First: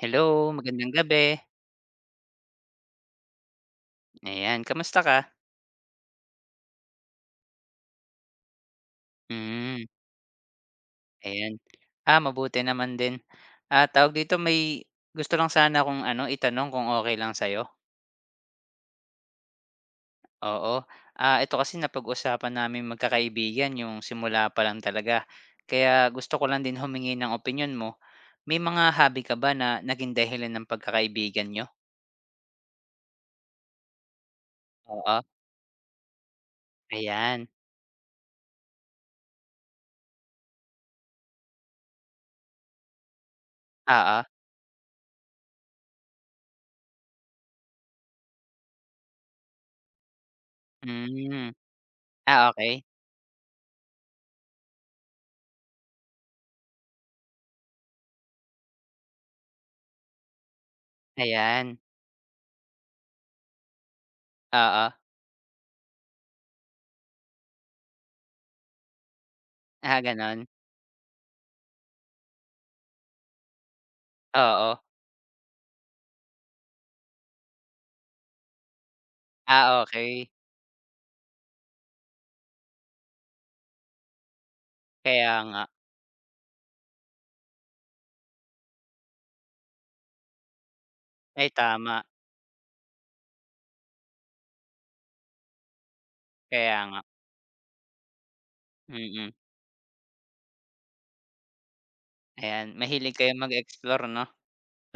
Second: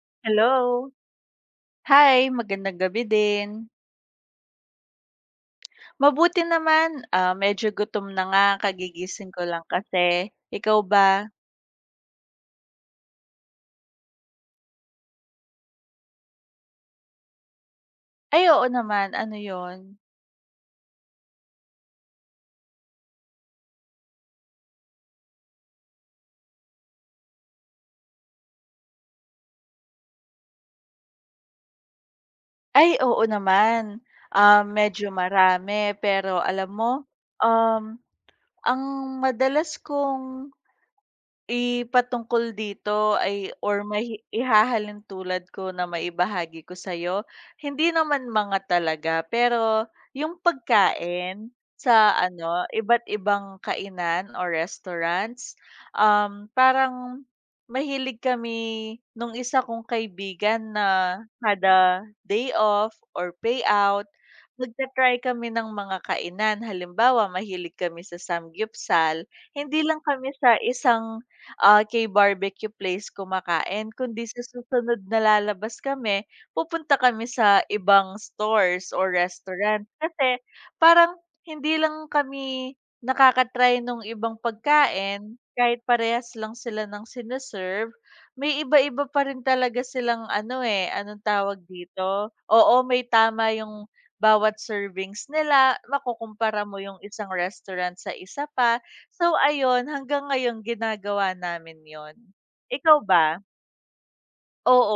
Hello, Hello. magandang gabi. Hi, magandang gabi din. Ayan, kamusta ka? Mabuti naman, ah, medyo gutom na nga kagigising ko lang Hmm, kasi. Ikaw ba? ayan. Ah, mabuti naman din. Ah, tawag dito, may gusto lang sana kung ano, itanong kung okay lang sa'yo? Ay, oo naman, ano yon? Oo. Ah, ito kasi napag-usapan naming magkakaibigan yung simula pa lang talaga. Kaya gusto ko lang din humingi ng opinion mo. May mga hobby ka ba na naging dahilan ng pagkakaibigan niyo? Ay, oo naman, ah, medyo Oo, marami pero alam mo, ayan. um, ang madalas kong ipatungkol dito ay or Oo, may ihahalin tulad ko na maibahagi ko sa'yo, hindi naman mga talaga, pero yung hmm. pagkain sa Ah, ano, okay. iba't ibang kainan or restaurants, parang mahilig kami nung isa kong kaibigan na Ayan, kada day off or payout, oo. magta-try kami ng mga kainan. Halimbawa, mahilig kami sa samgyupsal, hindi Ah, lang kami gano'n? sa isang kay barbecue place kumakain kundi sa Oo. susunod na lalabas kami, pupunta kami sa ibang stores or Ah, restaurant. okay. Kasi parang hindi lang kami nakaka-try nung ibang Kaya pagkain, nga. kahit parehas lang sila ng sine may iba-iba pa rin talaga silang ano, eh, anong Ay, tawag tama, dito? Oo, may tama yung bawat servings nila, makukumpara kaya mo yung nga, isang restaurant sa isa pa. mm. So ayun, hanggang ngayon ginagawa namin 'yon. Ayan, Ikaw mahilig kayong ba? mag-explore 'no?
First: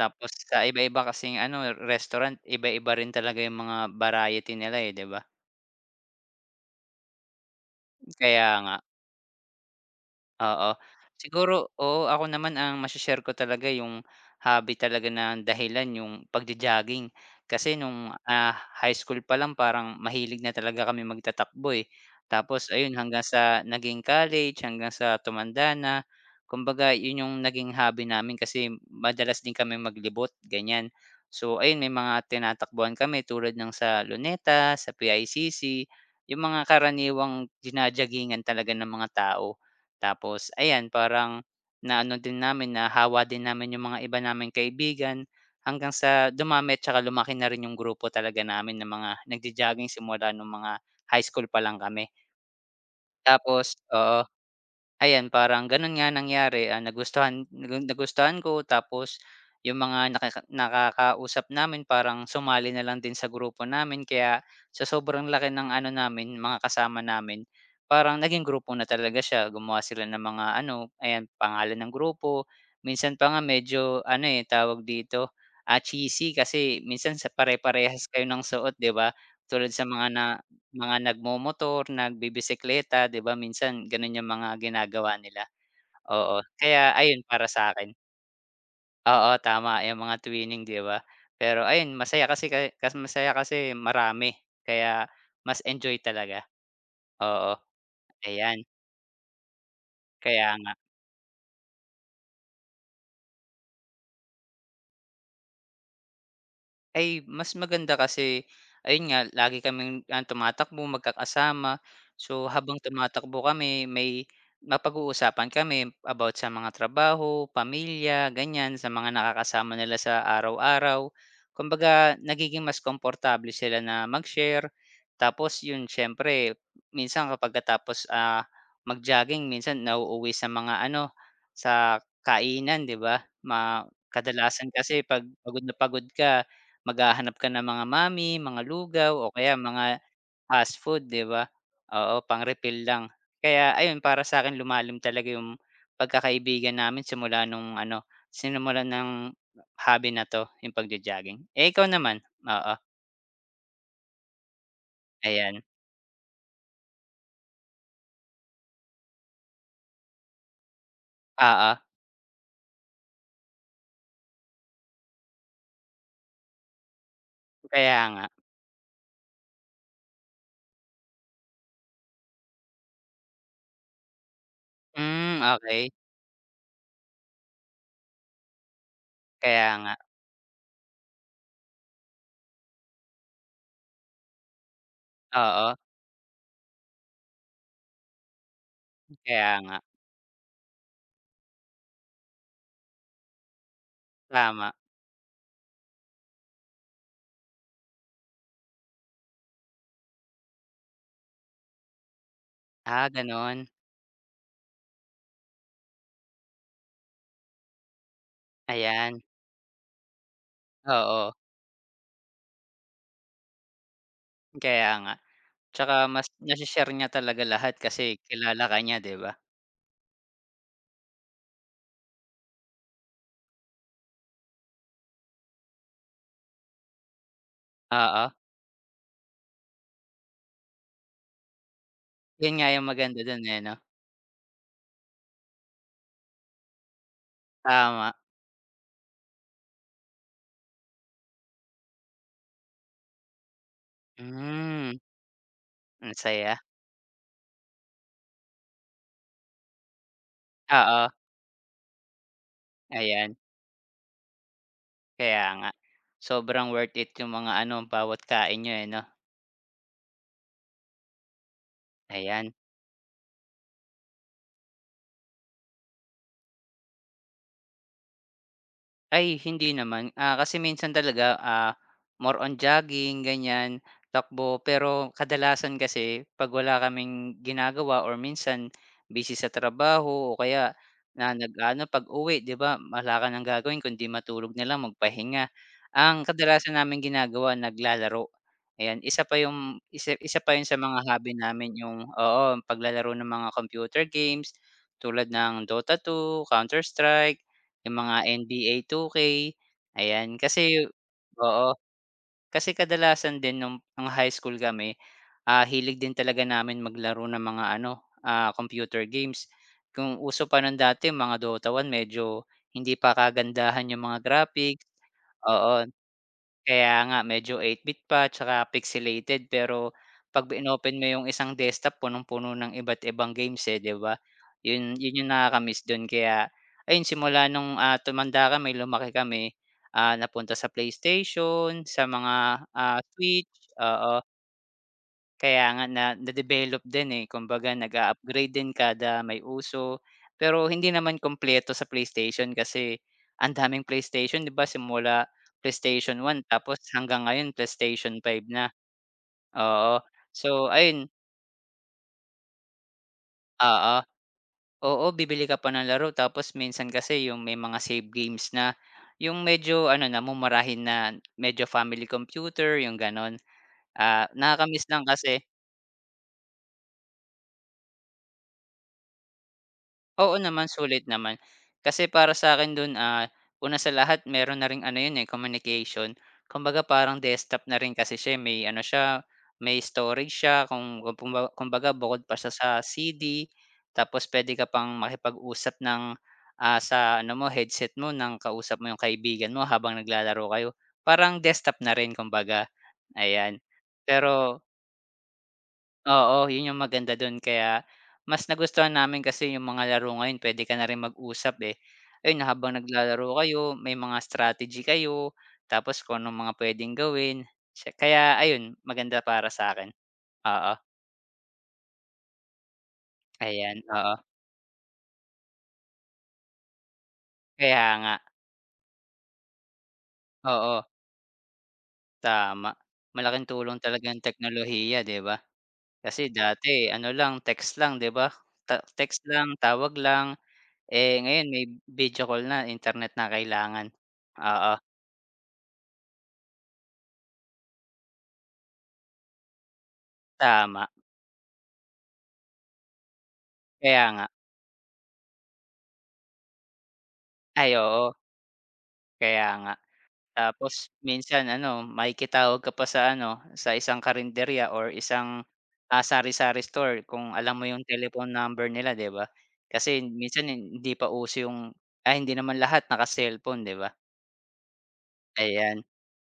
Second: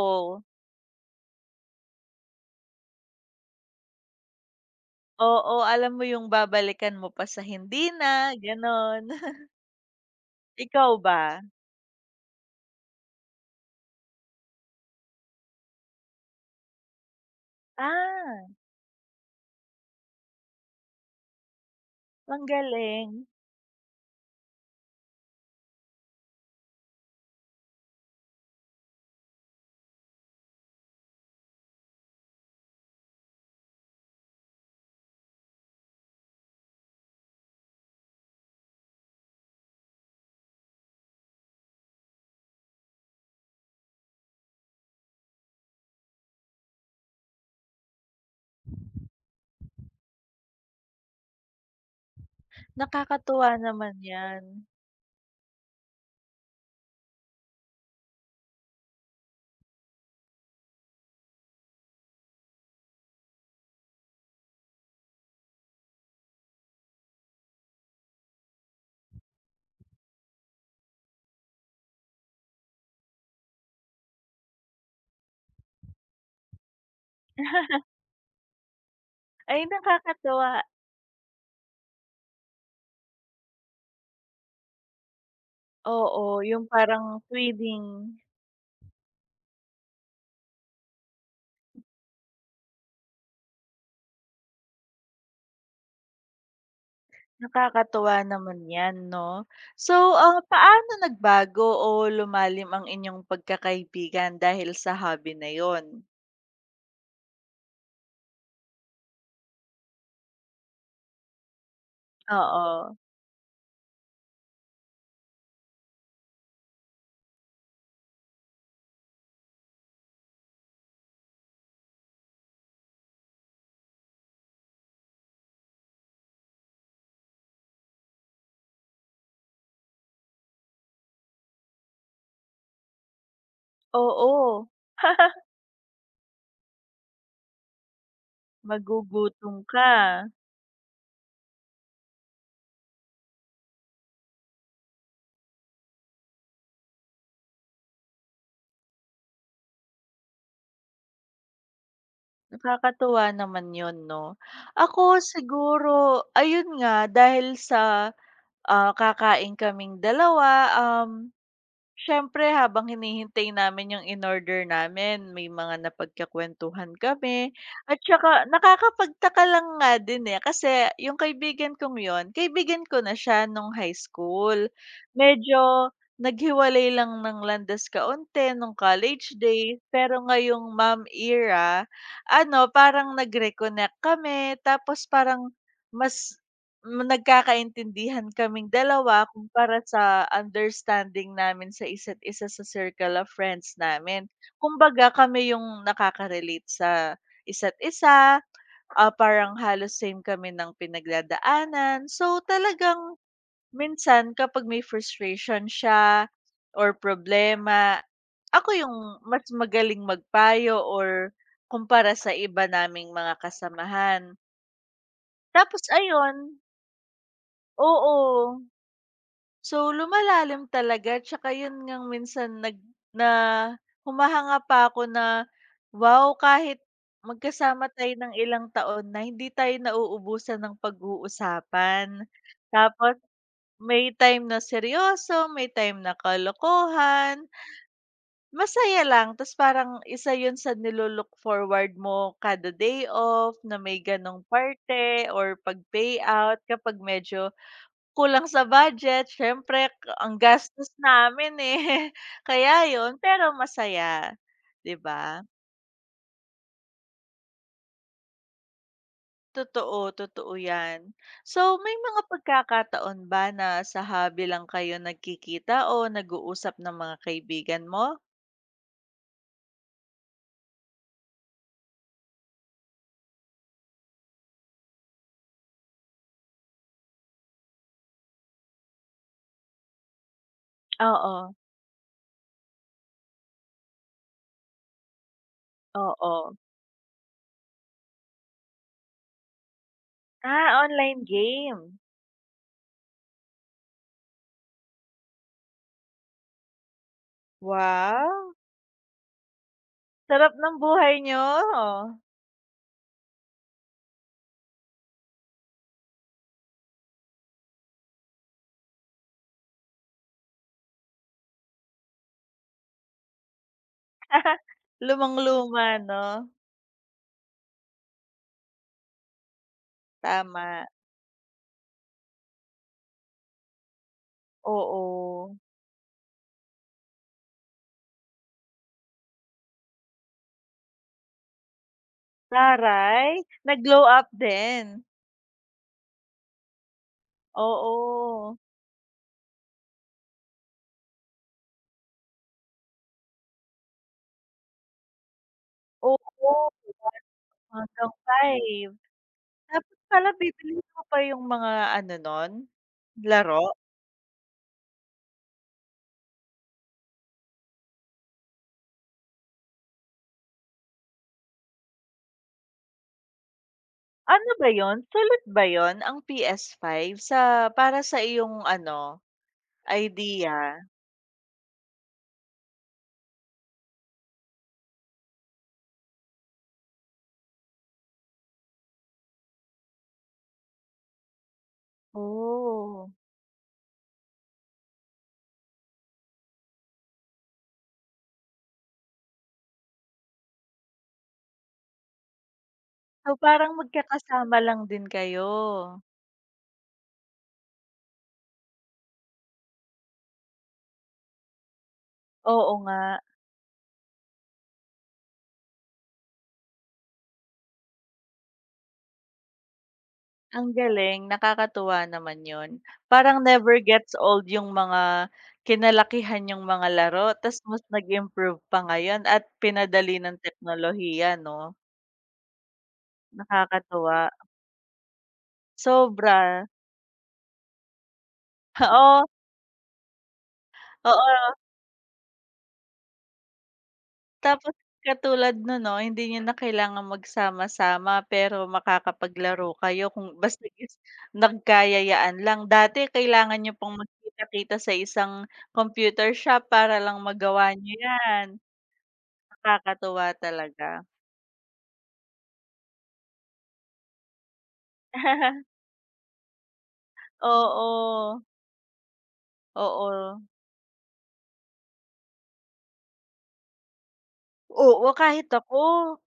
Tapos sa iba-iba kasing ano, restaurant, iba-iba rin talaga yung mga variety nila, eh, 'di ba? oo, alam mo yung babalikan mo pa sa hindi na, Kaya nga. gano'n. Oo. Ikaw ba? Siguro oo, ako naman ang mashe-share ko talaga yung hobby talaga na dahilan yung pagjo-jogging. Kasi nung, Ah, high school pa lang parang mahilig na talaga kami magtatakbo, eh. ang Tapos ayun galing. hanggang sa naging college, hanggang sa tumanda na. Kumbaga yun yung naging hobby namin kasi madalas din kami maglibot, ganyan. So ayun may mga tinatakbuhan kami tulad ng sa Luneta, sa PICC, yung mga karaniwang jina-joggingan talaga ng mga tao. Tapos ayan, parang naano din namin, nahawa din namin yung mga iba naming kaibigan hanggang sa dumami at saka lumaki na rin yung grupo talaga namin ng mga nagjo-jogging simula nung mga high school pa lang kami. Nakakatuwa Tapos naman oo, 'yan. ayan parang gano'n nga nangyari, nagustuhan ko tapos yung mga nakakausap namin parang sumali na lang din sa grupo namin kaya sa sobrang laki ng ano namin, mga kasama namin, parang naging grupo na talaga siya. Gumawa sila ng mga ano, ayan pangalan ng grupo, minsan pa nga medyo ano, eh, tawag dito, cheesy kasi minsan sa pare-parehas kayo ng suot 'di ba? Ay, Tulad sa mga nakakatuwa. mga nagmomotor, nagbibisikleta, 'di ba minsan gano'n yung mga ginagawa nila, Oo, oo. yung Kaya parang ayun para sa twinning, akin oo, tama yung mga twinning 'di ba? Pero ayun masaya kasi marami, kaya mas enjoy talaga. Oo, nakakatuwa ayan, naman 'yan 'no. So, ah, kaya nga. paano nagbago o lumalim ang inyong pagkakaibigan dahil sa hobby na 'yon? Ay, mas maganda kasi ayun nga lagi kaming, tumatakbo magkakasama. So, habang Oo. tumatakbo kami may mapag-uusapan kami about sa mga trabaho, pamilya, ganyan, sa mga nakakasama nila sa araw-araw. Kumbaga nagiging mas komportable sila na mag-share. Tapos yun siyempre minsan kapagkatapos, mag-jogging minsan nauuwi sa mga ano, sa kainan, 'di ba? Kadalasan Oo. kasi 'pag pagod na pagod ka. Maghahanap ka ng mga mami, mga lugaw o kaya Magugutom ka. mga fast food, 'di ba? Oo, pang-refill lang. Kaya ayun, para sa'kin lumalim talaga yung pagkakaibigan namin simula nung ano, sinimulan ng hobby na 'to, yung pagjo-jogging. Eh, ikaw naman? Oo, Nakakatuwa naman 'yun 'no. Ako ayan. siguro ayun nga dahil sa, kakain kaming dalawa, um Oo, Siyempre habang hinihintay namin yung in-order namin may mga napagkakuwentuhan kami at kaya nga. saka nakakapagtaka lang nga din, eh, kasi yung kaibigan kong yun, kaibigan ko na siya nung high school. Hmm, okey. Medyo naghiwalay lang ng landas kaunti nung college Kaya days, nga. pero ngayong mom era, ano, parang nag-reconnect kami tapos parang Oo, mas nagkakaintindihan kaming dalawa kaya nga. kumpara sa understanding namin sa isa't isa sa circle of friends namin. Tama. Kumbaga kami yung nakaka-relate sa isa't isa, ah, parang halos same kami ng pinagdadaanan. So, talagang Ah, gano'n. minsan kapag may frustration siya or problema, ako yung Ayan, mas magaling magpayo or oo. kumpara sa iba naming mga kasamahan. Kaya nga. Tapos Tsaka mas ayun nase-share niya talaga lahat kasi oo. kilala ka niya, 'di ba? So, lumalalim talaga tsaka yun ngang minsan nag na humahanga pa ako na, wow, kahit magkasama tayo Oo, ng ilang taon na hindi tayo nauubusan ng pag-uusapan. yun nga yung Tapos maganda dun, eh, 'no? may time na seryoso, may time na kalokohan, Tama, masaya lang. Tapos parang isa yun sa forward mo kada day off na may ganong hmm, parte or 'pag ang saya. payout kapag medyo kulang sa budget siyempre ang gastos Oo, namin, eh, kaya yun ayan, pero masaya, 'di ba? kaya nga. Sobrang worth it yung mga ano, bawat kain niyo, eh, 'no? Totoo, totoo yan. So may mga Ayan. pagkakataon ba na sa hobby lang kayo nagkikita o nag-uusap ng mga kaibigan mo? Ay, hindi naman, kasi minsan talaga, more on jogging ganyan, takbo. Pero kadalasan kasi 'pag wala kaming ginagawa or minsan busy sa trabaho o kaya na Oo, nag-aano pag-uwi 'di ba wala ka ng gagawin kundi matulog na lang, magpahinga. Ang oo. kadalasan namin ginagawa naglalaro, ayan. Isa isa pa yun sa Ah, mga online hobby namin game. yung oo, ang paglalaro ng mga computer games tulad ng Dota 2, Counter Strike. Yung mga Wow, NBA 2K, ayan. sarap ng Kasi buhay niyo. oo, kasi kadalasan din nung high school kami, hilig din talaga namin maglaro ng mga ano, computer games. Kung uso pa nun dati mga Dota 1 medyo hindi pa kagandahan yung mga graphics, oo. Lumang-luma 'no? Kaya nga medyo 8-bit pa tsaka pixelated pero 'pag Tama, inoopen mo yung isang desktop punong-puno ng iba't ibang games, eh, 'di ba? Yun yun yung oo. nakaka-miss dun kaya ayun simula nung, tumanda kami, lumaki kami, napunta sa PlayStation, sa mga, Taray, Switch, nag-glow oo. up din? Kaya nga na na develop din, eh, kumbaga nag-a-upgrade Oo, din kada may uso. Pero hindi naman kumpleto sa PlayStation kasi ang daming PlayStation 'di ba simula PlayStation 1 oo, tapos hanggang ngayon hanggang PlayStation 5 na, 5. oo. Tapos pala So bibilhin mo ayun, pa yung mga ano nun, laro? oo, oo bibili ka pa ng laro tapos minsan kasi yung may mga save games na, yung medyo ano na mumurahin na medyo family computer yung gano'n. Ah, Ano nakaka ba yun, lang kasi. sulit ba yun ang PS5 sa para sa iyong ano, Oo idea? naman, sulit naman. Kasi para sa akin dun, una sa lahat meron na ring ano yun, eh, communication. Kumbaga parang desktop na rin kasi siya, eh, may ano siya, may storage siya kung kumbaga bukod pa siya sa Oh, CD, tapos puwede ka pang makipag-usap ng, sa ano mo, headset mo ng kausap mo yung kaibigan mo habang naglalaro kayo. Parang desktop na rin kumbaga, so ayan. parang magkakasama Pero lang din kayo? Oo, yun yung maganda don kaya mas nagustuhan namin kasi yung mga laro ngayon puwede ka na rin mag-usap, eh. Ayun, Oo habang nga. naglalaro kayo may mga strategy kayo, tapos kung anong mga puwedeng gawin. Siya kaya ayun, maganda para sa'kin. Ang Oo, galing, nakakatuwa naman 'yun. Parang never ayan, gets oo. old yung mga kinalakihan niyong mga laro ta's mas Kaya nga, nag-improve pa ngayon at pinadali ng oo, teknolohiya 'no, tama. Malaking tulong talaga nakakatuwa. ang teknolohiya, 'di ba? Kasi Sobra, dati ano lang, text lang, 'di ba? Ta text oo, lang, tawag lang, eh, ngayon oo. may video call na, internet na kailangan. Oo. Tapos katulad no'n 'no, hindi niyo na kailangang magsama-sama pero makakapaglaro kayo kung basta Tama, is nagkayayaan lang. Dati kailangan niyo pang kaya nga. magkita-kita sa isang computer shop para lang magawa Ay niyo oo, 'yan. kaya nga. Nakakatuwa talaga. Tapos minsan ano, makikitawag ka pa sa ano, sa isang karinderya or isang, sari-sari store kung alam mo yung telephone Oo, number nila, 'di ba? Kasi oo. minsan hindi pa uso ay, hindi naman lahat naka-cellphone, 'di ba? Oo, kahit ako, Ayan,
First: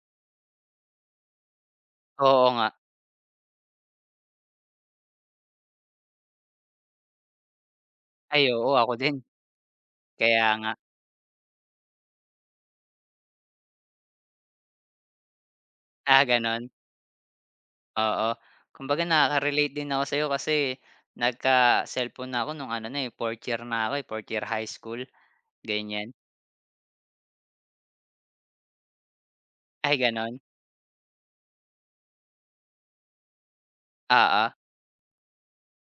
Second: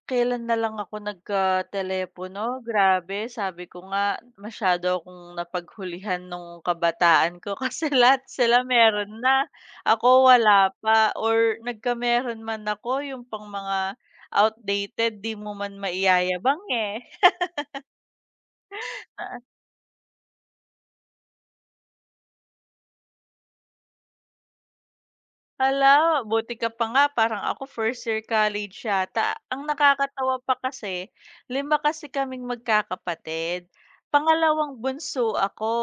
kailan na lang ako oo nagkatelepono, nga. grabe sabi ko nga masyado akong napaghulihan nung kabataan ko kasi lahat Ay sila oo, ako din. meron na, ako Kaya nga. wala pa or nagkameron man ako yung pang mga outdated 'di mo man Ah, maiyayabang, gano'n? eh. Oo. Kumbaga nakaka-relate din ako sa'yo kasi nagka-cellphone na ako nung ano na, eh, 4 year na ako, eh, 4 year high school, Hala, ganyan. buti ka pa nga parang ako first year college yata. Ang Ay nakakatawa gano'n? pa kasi, 5 kasi kaming magkakapatid. Oo. Pangalawang bunso ako.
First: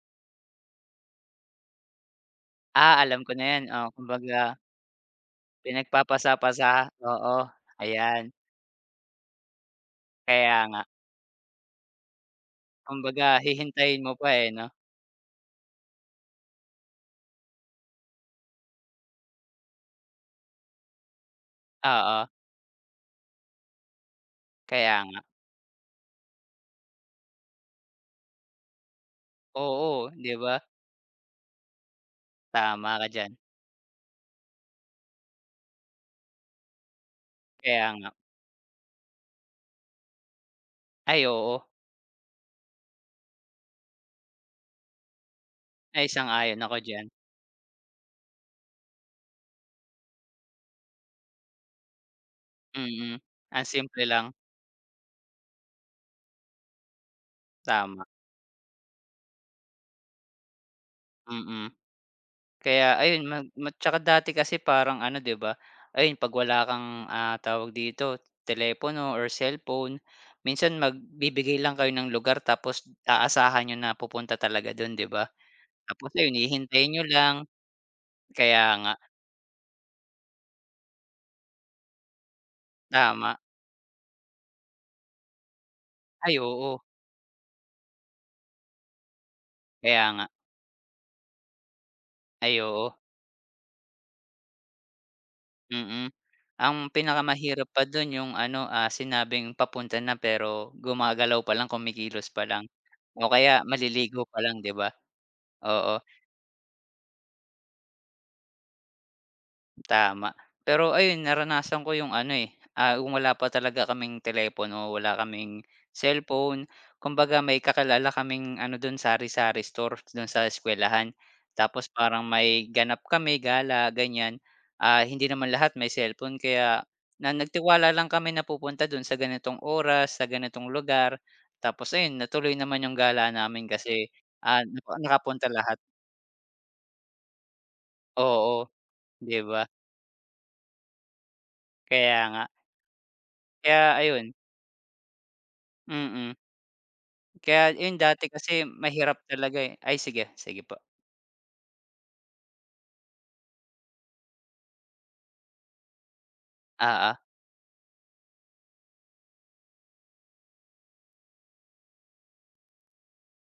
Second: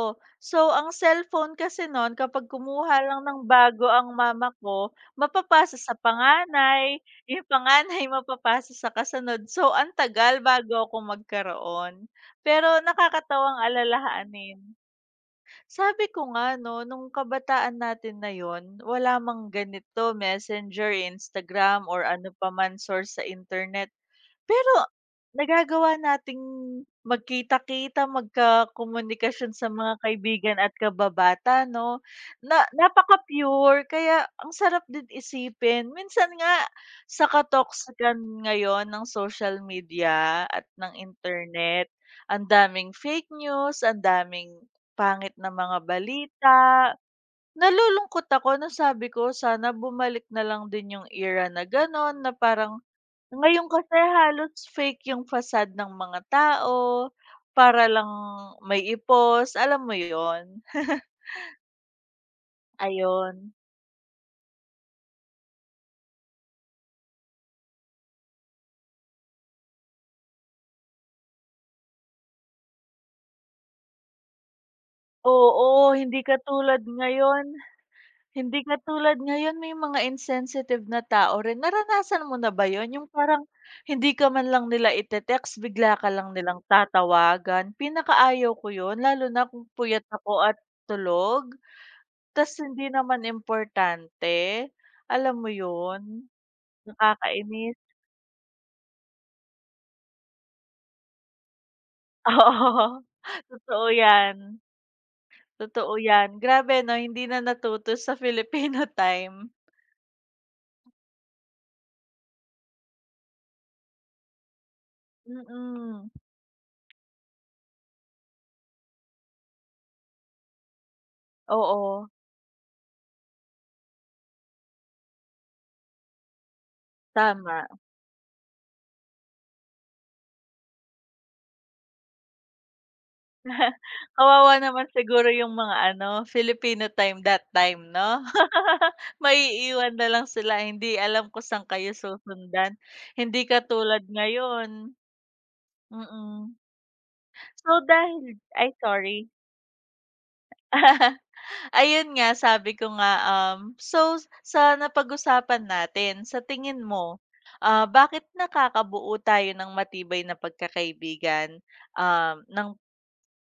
So, ang cellphone kasi no'n kapag Ah, kumuha alam lang ko ng na 'yan, bago oo. ang Kumbaga mama ko, mapapasa sa pinagpapasa-pasa, panganay, oo, yung panganay ayan. mapapasa sa kasunod. So, ang tagal Kaya bago nga. ako magkaroon. Pero Kumbaga nakakatawang hihintayin mo pa, eh, alalahanin. 'no? Sabi ko nga 'no, nung kabataan natin na yon wala mang ganito, Messenger, Instagram, or Oo, ano pa man source sa internet. Pero kaya nga. nagagawa nating magkita-kita, magkakomunikasyon sa mga Oo, 'di ba? kaibigan at kababata 'no, na Tama ka diyan. napaka-pure kaya ang sarap din isipin. Minsan nga sa Kaya nga. katoxican ngayon ng social media at ng Ay oo, internet, ang daming fake news, ang daming pangit na mga ay sang-ayon ako balita, diyan. nalulungkot ako na sabi ko sana bumalik na lang din yung era na gano'n na parang Mm, ang ngayon kasi simple lang. halos fake yung facade ng mga tao para Tama, lang may ipos, alam mo yon? mm. Kaya ayun mag Ayun, ma tsaka dati kasi parang ano 'di ba, ayun 'pag wala kang, tawag dito, telepono or cellphone, minsan magbibigay lang kayo ng lugar tapos aasahan niyo na pupunta talaga dun 'di ba? oo, Tapos hindi ayun katulad hihintayin niyo ngayon. lang, Hindi kaya nga, katulad ngayon may mga insensitive na tao rin. Naranasan mo na ba 'yun, yung tama. parang hindi ka man lang nila ite-text bigla ka lang Ay nilang oo, tatawagan? Pinakaayaw ko 'yun lalo na kung kaya puyat nga. ako at tulog, tas Ay oo, hindi naman importante. Alam mo mm. 'yun, Ang pinakamahirap nakakainis. pa dun yung ano, sinabing papunta na pero gumagalaw pa lang, kumikilos pa lang Oo, o kaya totoo maliligo 'yan, pa lang 'di ba? totoo Oo. 'yan. Grabe 'no, hindi na natuto sa Filipino time. Tama. Pero ayun, naranasan ko yung ano, eh, kung wala pa talaga kaming telepono, wala Mm, kaming mm cellphone, kumbaga may kakilala kaming ano dun sari-sari store dun sa eskuwelahan. Tapos oo, parang may ganap kami, gala, ganyan. Ah, hindi naman lahat may cellphone kaya na tama. nagtiwala lang kami na pupunta dun sa ganitong oras, sa ganitong lugar. Tapos ayun, natuloy naman yung gala namin kasi, Kawawa naman siguro nakapunta yung lahat. mga ano, Filipino time that time 'no? Oo, 'di ba? Maiiwan na lang sila, hindi alam kung saan kayo Kaya nga. susundan. Hindi Kaya katulad ayun ngayon, Mm, mm. kaya So yun dahil dati kasi ay mahirap sorry. talaga, eh. Ay sige, sige po. Ayun nga, sabi ko nga, so sa napag-usapan natin, sa tingin Oo, mo, ah, bakit nakakabuo tayo ng matibay na pagkakaibigan, um, ng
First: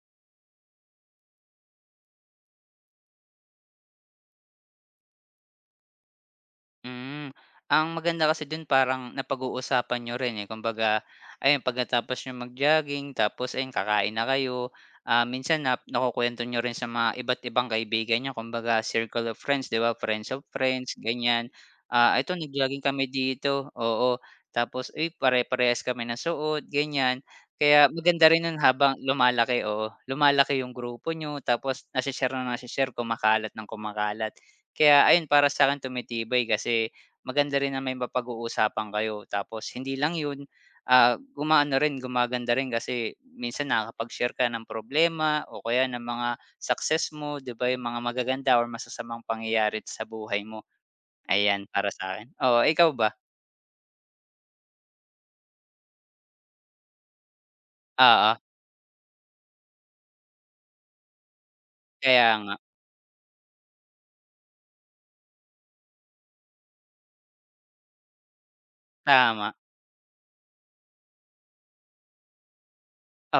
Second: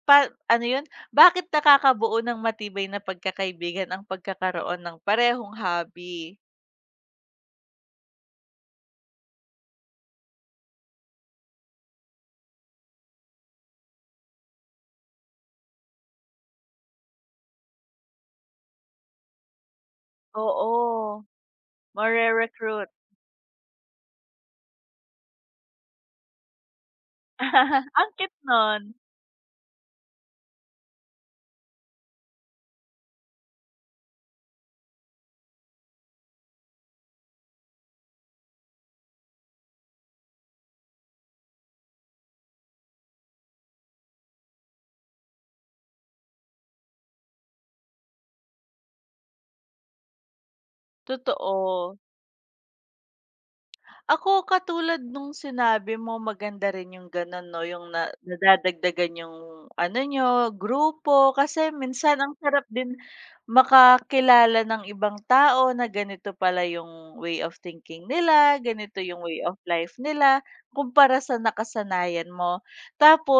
Pa ano yun, bakit nakakabuo ng matibay na pagkakaibigan ang pagkakaroon ng parehong hobby? Hmm, ang maganda kasi dun parang napag-uusapan niyo rin, eh, kumbaga ayun pagkatapos niyong mag-jogging tapos ayun kakain na kayo. Ah, minsan na nakukuwento niyo rin sa mga iba't ibang kaibigan niyo kumbaga circle of friends, 'di ba, friends of friends Oo, ganyan. Ah, "Eto nag-jogging mare-recruit. kami dito," oo, tapos, "Uy pare-parehas kami ng suot," ganyan. Kaya Ang maganda cute rin nun nun, habang lumalaki oo, lumalaki yung grupo niyo tapos nase-share, kumakalat ng kumakalat. Kaya ayun, para sa'kin tumitibay kasi maganda rin na may mapag-uusapan kayo tapos hindi lang yun, gumaganda rin kasi minsan nakakapag-share ka ng problema o kaya ng mga success mo, 'di ba, yung mga magaganda or masasamang pangyayari sa buhay mo. Ayan, para totoo. sa akin. Oo, ikaw ba? Ako katulad nung sinabi mo maganda rin yung gano'n 'no, yung na Oo, nadadagdagan yung ano niyo, grupo. Kasi minsan kaya ang nga. sarap din makakilala ng ibang tao na ganito pala yung way of thinking nila, ganito yung way Tama, of life nila, kumpara sa nakasanayan mo.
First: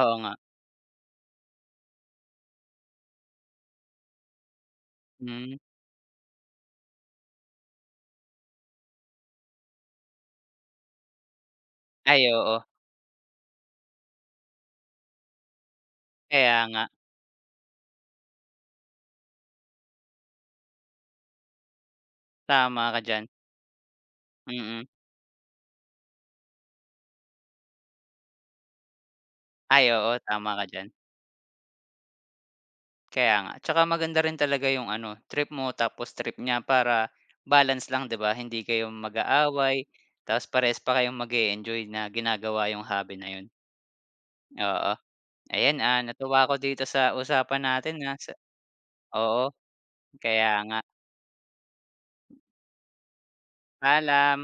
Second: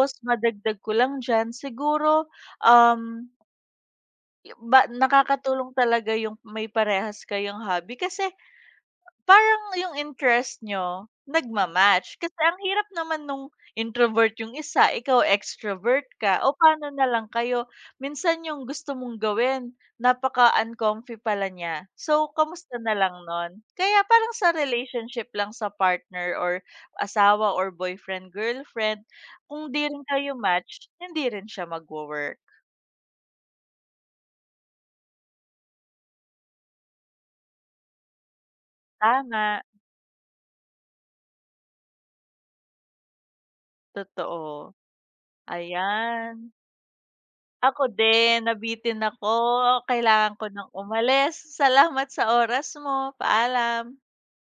oo nga. madagdag ko lang diyan, siguro, um, ba Hmm. nakakatulong talaga yung may parehas kayong hobby kasi parang yung interest niyo nagmamatch. Ay Kasi oo, ang hirap naman nung introvert yung isa, ikaw extrovert ka, o kaya nga. paano na lang kayo minsan yung gusto mong gawin napaka-uncomfy pala niya. So, kamusta Tama na ka lang diyan. nun? Kaya parang sa Mm. relationship lang sa partner or asawa or boyfriend, girlfriend, kung di Ay rin oo, kayo tama ka diyan. match, hindi rin siya magwo-work. Kaya nga, tsaka maganda rin talaga yung ano, trip mo tapos trip niya para balance lang 'di ba, hindi kayo Tama, mag-aaway tapos parehas pa kayong mag enjoy na ginagawa yung hobby na yun. totoo, Oo, ayan, natuwa ayan. ako dito sa usapan Ako natin, ah, sa din, nabitin ako. oo, Kailangan ko kaya ng nga. umalis. Salamat sa oras mo. Paalam. Paalam.